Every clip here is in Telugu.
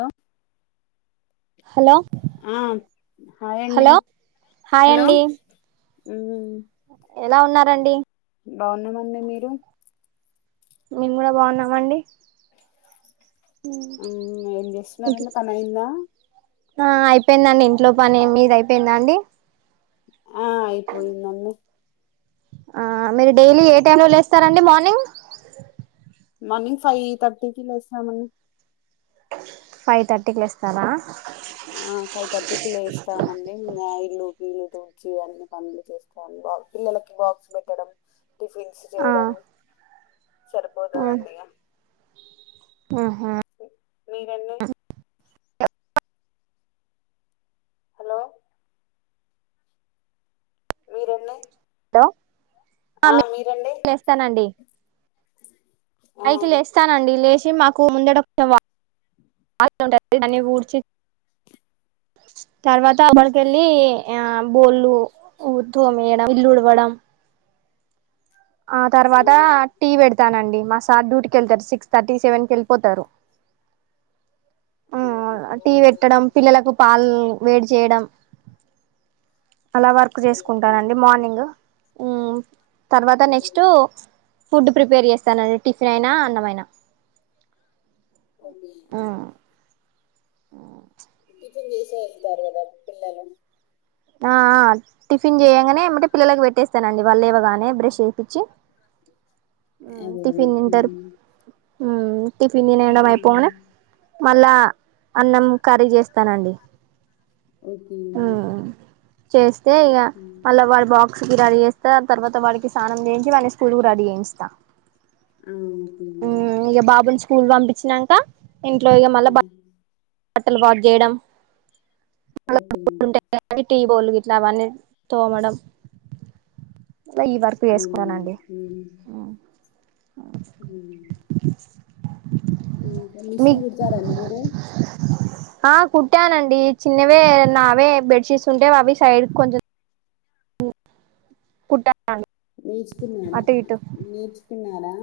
అలో హలో ఆ హాయ్ అండి హలో హాయ్ హలో అండి ఉమ్ ఎలా ఉన్నరండి? బాగున్నామండి మీరు మేము గూడా బాగున్నామండి ఏం చేస్సున్నారండి పనీ అయిందా? ఆ అయిపోయిందండి ఇంట్లో పని మీది అయిపోయిందా అండి. ఆ ఆయిపోయిందన్ని ఆ మీరు డైలీ ఏ టైమ్ లో లేస్తారండి మార్నింగ్ మార్నింగ్ ఫైవ్ థర్టీకిి లేస్తామన్ని ఫైవ్ థర్టీకి లేస్తారా? ఆ ఫైవ్ థర్టీకి తుచి అన్ని పనులు చేస్తాను బ పిల్లలకి బాక్స్ బేట్టడం టిఫిన్స్ ఆ చేయడం సరిపోతుందండి ఇగ ఆహా మీరన్నీ హలో మీరన్నీ హలో ఆ మీరన్ లేస్తానండి ఆ పైకి మ్మ్ లేస్తానండి లేచి మాకు ముందడ ఒక వాకిలి ఉంటది దాన్ని ఊడ్చి తర్వాత అడికెళ్ళి ఆ బోళ్ళు తోమేయడం, ఇల్లు ఉడవడం ఆ తర్వాత మ్మ్ టీ బేడతానండి మా సార్ డ్యూటీకెళ్తరు సిక్స్ థర్టీ సెవెన్ కెల్పోతరు. అ ఆ టీ బేట్టడం పిల్లలకు పాలు వేడి చేయడం అలా వర్క్ మ్మ్ చేసుకుంటానండి మార్నింగ్, ఉమ్ తర్వాత నెక్స్ట్ ఫుడ్ ప్రిపేర్ చేస్తానండి, టిఫినయినా అన్నమయినా అదే [inaudible] ఆ టిఫిన్ జేసే ఎల్తారు గద పిల్లలు ఆ ఆ టిఫిన్ చేయంగనే ఎమ్బెటే పిల్లలకు పెట్టేస్తానండి వాళ్ళేవగానే బ్రష్ చేపిచ్చి ఉమ్ అదే టిఫిన్ తింటరు, అండి టిఫిన్ దినడం అయిపొంగనే మళ్ళా అన్నం ఖర్రీ జేస్తానండి ఓకేనండి చేస్తే ఇగా మళ్ళ వాళ బాక్స్ రెడీ జేస్తా తర్వాత వాడికి సానం చేయించి వాన్నీ స్కూల్ కు రెడీ చేయిస్త. ఓకే అండి ఉమ్ ఇగ బాబుని స్కూల్ పంపించినంకా ఇంట్లో ఇగ మళ్ళా బట్ బట్టలు వాష్ చేేయడం ఓకేనండి టీ బోళ్ళు గిట్ల అవన్ని తోమడం లా ఈ వర్కు చేసుకున్నానండి అవునండి ఉమ్ మీ మిషీన్ గుడతార అండి మీరు? ఆ కుట్టానండి చిన్నవే నావే బెడ్షీట్స్ ఉంటే అవి సైడుక్కోన్చెం కుట్ట నేర్చుకున్నారా నేర్చుకున్నారా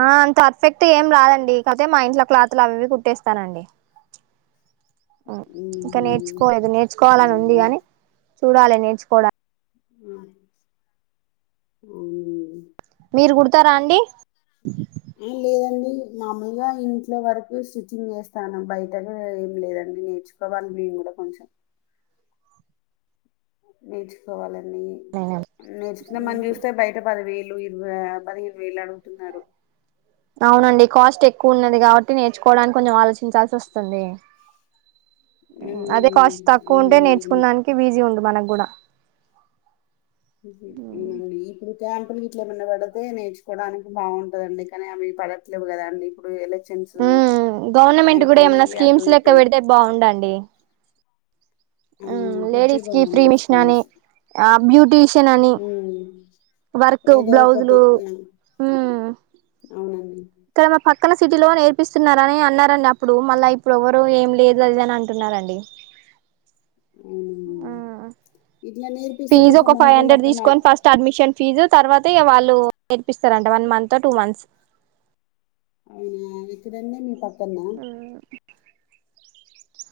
ఆ అంతర్ఫెక్ట్ ఏం రాదండి, కాక్పోతే మా ఇంట్ల క్లాత్లు అవివి కుట్టేస్తానండి. ఇంక నేర్చుకోలేదు నేర్చుకోవాలనుంది గాని చూడాలి నేర్చుకోవడా ఉమ్ అవునండి మీరు గుడుతరా అండి ఆ లేదండి మామలుగా ఇంట్లో వరకు స్టిచ్చింగ్ చేస్తాను బయటకు ఏం లేదండి నేర్చుకోవాలి నెంగూడ కొంచెం నేర్చుకోవాలండి నేర్చుకుందామని జూస్తే బయట పదివేలు ఇరవై పదిహేను వేలడుగుతున్నరు అవునండి కాస్ట్ ఎక్కువున్నది గాబట్టి నేర్చుకోవడానికొంచెం ఆలోచించాల్సోస్తుంది. హ్మ్ ఉమ్ అదే కాస్ట్ తక్కువుంటే అవునండి అవును. నేర్చుకుండానికి వీజీ ఉండు మనగ్గుడా ఉమ్ హు అవునండి ఈపుడు క్యాంపులు గిట్లేమన్న పడితే నేర్చుకోవడానికి బాగుంటదండి కనీ అవి పడట్లేవు గదా అండి ఇప్పుడు ఎలక్షన్స్ ఉమ్ గవర్నమెంట్ గుడా అయిపోయి ఏమన్న అటు స్కీమ్స్ ఇటు లెక్క అయి పెడితే బాగుండండి. ఆ ఉమ్ పెడితే లేడీస్ కి ఫ్రీ బాగుండు మిషన్ అని, స్కీమ్స్ ఆ బ్యూటీషియనని ఉమ్ వర్క్ ఏదో ఒకటి బ్లౌజులు ఆ, అవునండి క్కడ మ పక్ క్కన సిటీలో నేర్పిస్తున్నారని అన్నారండి అప్పుడు, మళ్ళా ఇప్పుడు ఒవ్వరు ఏం లేదు అది ఇదని అంటున్నారండి. [inaudible] అవునండి ఇట్ల నేర్ ఫీజొక ఫై హండ్రెడ్ తీసుకొని ఫస్ట్ అడ్మిషన్ ఫీజు తర్వాతిగ వాళ్ళు నేర్పిస్తరంట వన్ మంత్, టూ మంత్స్ అవునా ఎక్కడండి మీ పక్కన్న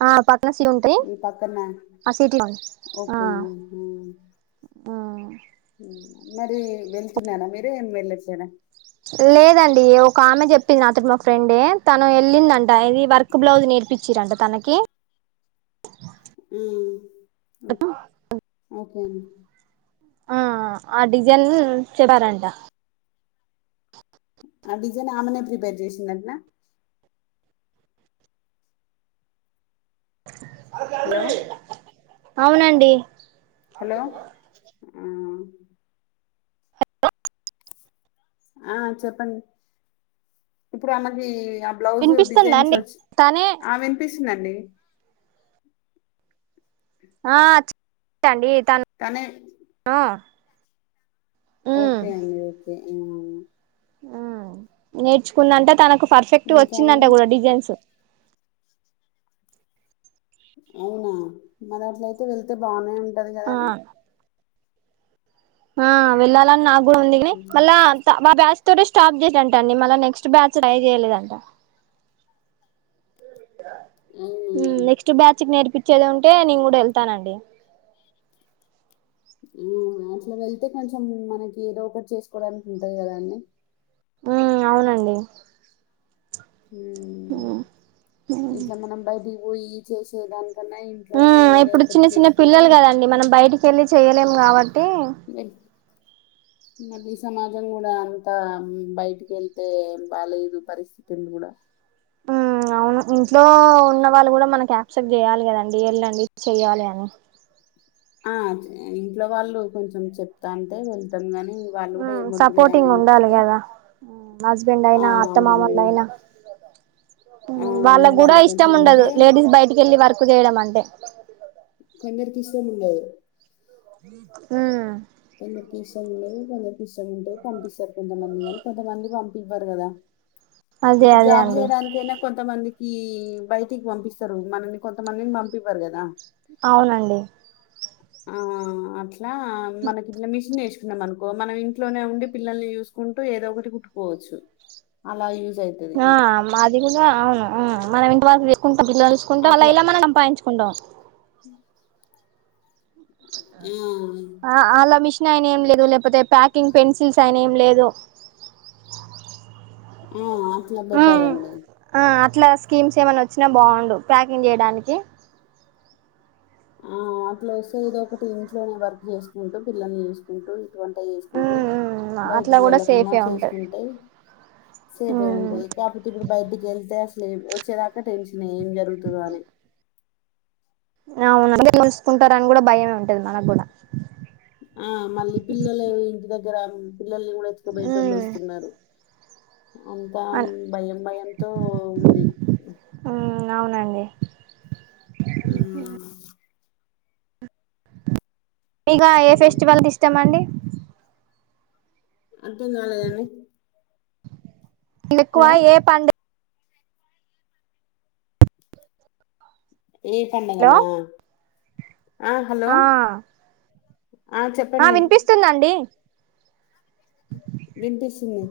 ఆ ప [unintelligible] మీ పక్కన ఆ ఓకే అండి ఆ మరీ వెళ్తున్నానా మీరేం వెళ్ళొచ్చేనా లేదండి ఒక ఆమె చెప్పింది నాతోటి మా ఫ్రెండే తను ఎళ్ళిందంట ఇది వర్క్ బ్లౌజ్ నే నేర్పించిరంట తనకి మ్ చెప్పు ఆ ఓకే అం ఆ ఆ డిజైన్ చెప్పారంట. ఆ డిజైన్ ఆమెనే ప్రిపేర్ చేసిందంటనా [inaudible] హలో అవునండి. హలో! ఆ ఆ చెప్పండి ఇప్పుడ్ ఆమకీ ఆ బ్లౌజు వినిపిస్తుందా డిజైన్స్ అండి వచ్ తనే ఆ విన్పిస్తుందండి. ఆ [inaudible] తను తనే ఆ ఓకే అండి ఓకే ఏమో ఆ నేర్చుకుందంట తనకు పర్ఫెక్ట్ ఇంకా వచ్చిందంట అండి గుడా డిజైన్స్ అవునా మరట్లయితే వెళ్తే బానే ఉంటది ఆ కదండి. ఆ వెళ్ళాలని నాక్ గుడా ఉంది కని మళ్ళా అంత మా బ్యాచ్ తోటే స్టాప్ చేస అంట అండి మళ్ళ నెక్స్ట్ బ్యాచ్ ట్రై చేయలేదంట. మ్ అవును నెక్స్ట్ బ్యాచ్క్ నేర్పి చ్చేదుంటే నేన్ కూడా ఎళ్తానండి. ఆ అట్ల వెళ్తే కొంచం మనకి ఏదో ఒకటి చేస్కోడానికి ఉంటది కదా అండి. ఉమ్ అవునండి. ఇట్ల మనం బయటికి పోయి చేసేదాని మ్ ఇప్పుడు చిన్న చిన్న పిల్లలు కదండి మనం బయటికెళ్ళి చెయ్యలేం కావట్ వెల్ [inaudible] మళ్ళీ సమాజం కూడా అంతా బయటికెళ్తే బాలేదు పరిస్థితులు గుడా ఉమ్ [inaudible] అవును ఇంట్లో ఉన్న వాళ్ళు గుడా మనక్ యాక్సెప్ట్ చేయాలి కదండి ఎళ్ళండి చేయాలి అని ఆ ఇంట్లో వాళ్ళు కొంచం చెప్తాన్టే ఎళ్తాం గని వాళ్ళు గుడా ఉమ్ ఏం వద్దులే అని సపోర్టింగ్ ఉండాలి ఊకుంటే కదా హస్బెండ్ ఆ! అయినా అత్త అవునండి. మామల్లైనా ఆ! వాళ్ళక్ గుడా ఉండాలి ఇష్టం కొంచెం ఉంటే ఉండదు లేడీస్ బయటికెళ్ళి వర్కు చేయడం అంటే కొందరికి ఇష్టం ఉండదు. మ్ హ కొందరికి ఇష్టం ఉండది కొందరికి ఇష్టం ఉంటది పంపిస్తార్ కొంతమంది కాని కొంతమంది పం పివ్వర్ కదా అదే ఇప్పుడు అదే జాబ్ అండి చేయడానికైనా కొంతమంది ఈ బయటిక్ పంపిస్తరు మనల్ని కొంతమందిన్ పంపివ్వరు కదా అవునండి. ఆ అట్లా మనకిట్లా మిషన్ నేర్చుకున్నాం మనుకో మనం ఇంట్లోనే ఉండి పిల్లల్ని చూస్కుంటూ ఏదో ఒకటి కుట్టుకోవచ్చు. అలా యు ఆ మాది గుడా అవును మనం ఇంటి [unintelligible] [inaudible] అలా ఇలా మనం సంపాదింకుంటాం హ ఉ ఇంగా ఆయన ఏం లేవలే లేదా ప్యాకింగ్ పెన్సిల్స్ అయినా ఏం లేదు ఉ అట్లా బెట్టారండి ఆ అట్లా స్కీమ్స్ ఏమైన్నా వచ్చినా బాగుండు ప్యాకింగ్ చేయడానికి ఆ అట్లా వస్తే ఇదో ఒకటి ఇంట్లోనే వర్క్ చేసుకుంటూ పిల్లల్ని చూసుకుంటూ వంట చేసుకుంటూ అట్లా బయటికి కూడా వెళ్ళకుండా సేఫే ఉంటది చేసుకుంటే సేపే ఉంటాంది కాకపోతే ఇప్పుడు బయటికి వెళ్తే అసలే వచ్చేదాకా టెన్స్ ఏం జరుగుతుందో అని అవును ఉంచకుంటార అని కూడా భయమే ఉంటది మనకు కూడా ఆ! మళ్ళీ పిల్లలు ఇంటి దగ్గర పిల్లల్ని కూడా ఎతుకు పోయేటోళ్లు వస్తున్నారు అంత భయం భయంతో ఉంది అవునండి ఊ మీక ఏ హ్మ్. ఫెస్టివల్ ఇష్టం అండి అర్థం కాలేదండి ఎక్కువ హలో! ఏ పండ్ ఏ పండగనా ఆ హలో ఆ వినిపిస్తుందండి వినిపిస్తుంది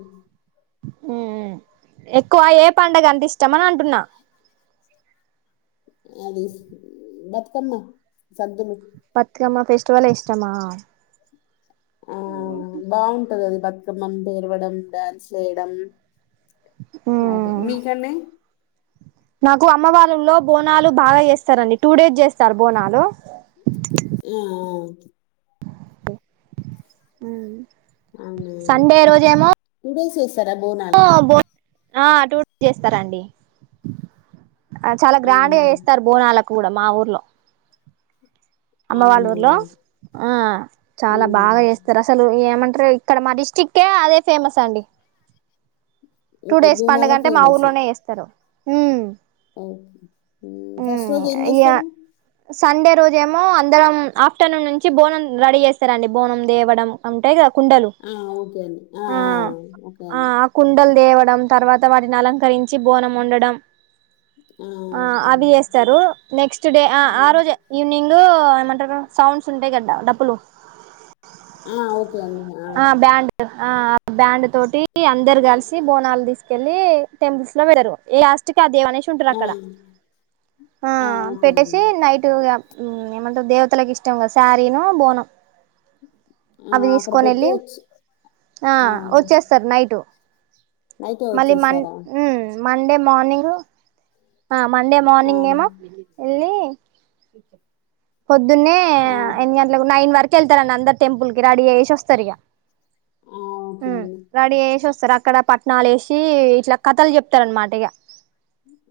ఉ ఉ ఎక్కువ ఏ పండగ అంటే ఇష్టమని అంటున్నా అది బతుకమ్మ సద్దులు బతుకమ్మ ఫెస్టివల్ ఇష్టమా ఆ బాగుంటది అది బతుకమ్మం పేరవడం డ్యాన్స్ ఏయడం అదే మ్మ్ మీకండి నాకు అమ్మ వార్లలో బోనాలు బాగా చేస్తారండి టూ డేస్ చేస్తారు బోనాలు ఆ ఉ అవునా టూ డేస్ చేస్తారా బోనాల బో ఆ అ టూ చేస్తారండి ఆ చాలా గ్రాండ్గా చేస్తారు బోనాలకు కూడా మా ఊర్లో అమ్మ వాళ్ళ అవునా ఊర్లో ఆ చాలా ఉమ్ బాగా చేస్తారు అసలు ఏమన్ టరు ఇక్కడ మా డిస్ట్రిక్కే అదే ఫేమస్ అండి టూ ఓకే డేస్ పండగ బోనాలే అంటే మా ఫేమస్ ఊర్లోనే చేస్తారు ఉ ఓకే ఫస్ట్ రోజు ఏం ఇగ చేస్తారు సండే రోజేమో అందరం ఆఫ్టర్నూన్ నుంచి బోనం రెడీ చేస్తారండి బోనం తేవడం అంటే కదా కుండలు ఆ ఓకే అండి ఆ ఓకే ఆ ఆ కుండలు తేవడం తర్వాత వాటిని అలంకరించి బోనం వండడం ఓకే అండి ఆ ఓకే అవి అండి చేస్తారు నెక్స్ట్ డే ఆ ఆ ఉమ్ రోజే ఈవినింగ్ డు ఏమంటారు సౌండ్స్ ఉంటాయి కదా డప్పులు ఆ అవుతాయండి ఆ బ్యాండ్ ఆ ఆ బ్యాండ్ తోటి అందరు కలిసి బోనాలు తీస్ కెళ్లి టెంపుల్స్ లో వెడరు ఈ లాస్ట్ అదేవనేసి ఉంటారు ఆ అక్కడ ఆ ఓకే పెట్టేసి అండి నైటు ఇగ ఉ ఏమంట దేవతలకు ఇష్టం కదా శారీను, బోనం ఆ అవి అక్కడ తీసుకొని పెట్టి వెళ్ళి వచ్చి ఆ వచ్చేస్ ఇటు నైటే మళ్ళీ మన్ వచ్చేస్తారా ఉ మండే మార్నింగ్ మండే ఆ మార్నింగ్ ఏమో ఎల్లీ పొద్దున్నే ఆ ఎన్ని గంటలకు నైన్ వర్ వెళ్తారా నా అందర్ టెంపుల్కి రెడి అయేసి వస్తారు ఇగ ఆ ఓకే అండి అక్కడ వేసి వస్తరు అక్కడ పట్నాలు వేసి ఇట్లా కథలు చెప్తరు అన్మాట ఇగ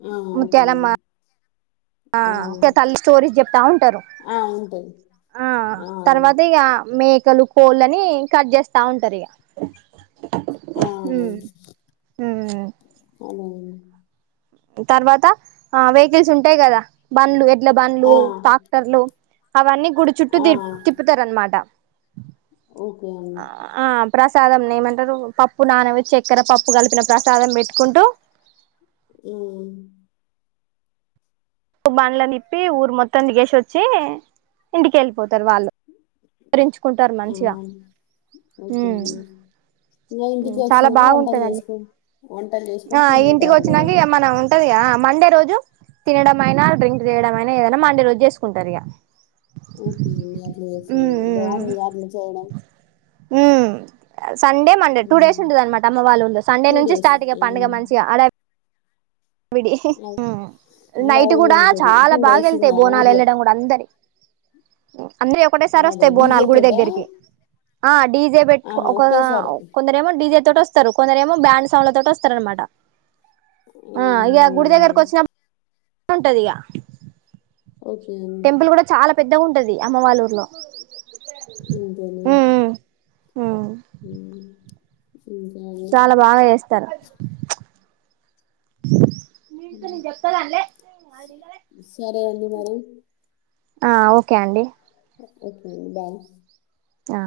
ఆ ఓకే ముత్యాలమ్మ ఓకే ఆ తల్లి స్టోరీస్ చెప్తా ఉంటారు ఆ ఉంటాయి ఆ ఆ తర్వాత ఇగ మీ లు కోళ్ళని కట్ చేస్తా ఉంటారు ఇగ ఆ ఉ అదే తర్వాత ఆ వెహికల్స్ ఉంటాయి కదా బండ్లు ఇట్ల బండ్లు ఆ! టాక్టర్లు అవన్నీ గుడి చుట్టూ ఆ! డిప్ తిప్పుతరు అన్మాట ఓకే అండి ఆ ప్రసాదం ఏమంటరు పప్పు నానబెట్టి న చక్కెర పప్పు కలిపిన ప్రసాదం పెట్టుకుంటూ ఊ బండ్ల నిప్పి ఊరు మొత్తం దిగే సి వచ్చి ఇంటికి వెళ్ళిపోతారు వాళ్ళు వివరించుకుంటారు మంచిగా ఓకేం ఉమ్ ఇంటికి చాలా వచ్చినాక వంటలు బాగుంటదండి చేసుకని వంటలు చేసుకొని తింటారు కదా ఇగా ఉంటదిగా మండే రోజు తినడంమైనా డ్రింక్ తీయడం మైనా ఏదైనా మండే రోజు చేసుకుంటారు ఇగ ఓకే అండి అట్లా చేస్తాను బాగుంది అట్లా చేయడం ఊ ఆ సండే మండే టూ డేస్ హ్మ్. ఉంటది అనమాట అమ్మ వాళ్ళ ఉంది సండే నుంచి డేస్ స్టాట్ ఇగ పండగ హ్మ్. మంచిగా అలా ఆవిడి అదే నైట్ హడావుడి కూడా ఉంటది. చాలా బాగా డేస్ ఇంగ వెళ్తాయి బోనాలు ఊర్లో వెళ్ళడం కూడా అందరి అందరే ఒకటేసారి అదే వస్తాయి డీజే బోనాల్ గుడి తోటా? దగ్గరికి ఆ డి జే బెట్టు ఆహా! ఒక ఒకేసారి. కొందర ఏమో డీజే తోటస్తరు కొందరు ఏమో బ్యాండ్ సౌండ్ల తో వస్తార అనమాట ఆ హ్మ్. ఇక గుడి అవునండి. దగ్గరకు వచ్చినప్పుడు ఉంటది ఇక ఓకే అండి టెంపుల్ కూడా చాలా పెద్దగా ఉంటది అమ్మవరూర్లో అంతేని ఉమ్ చాలా బాగా జేస్తరు మీతో నేను జెప్తా గని లే సరే అండి మరి ఆ ఓకే అండి ఓకే డన్ ఆ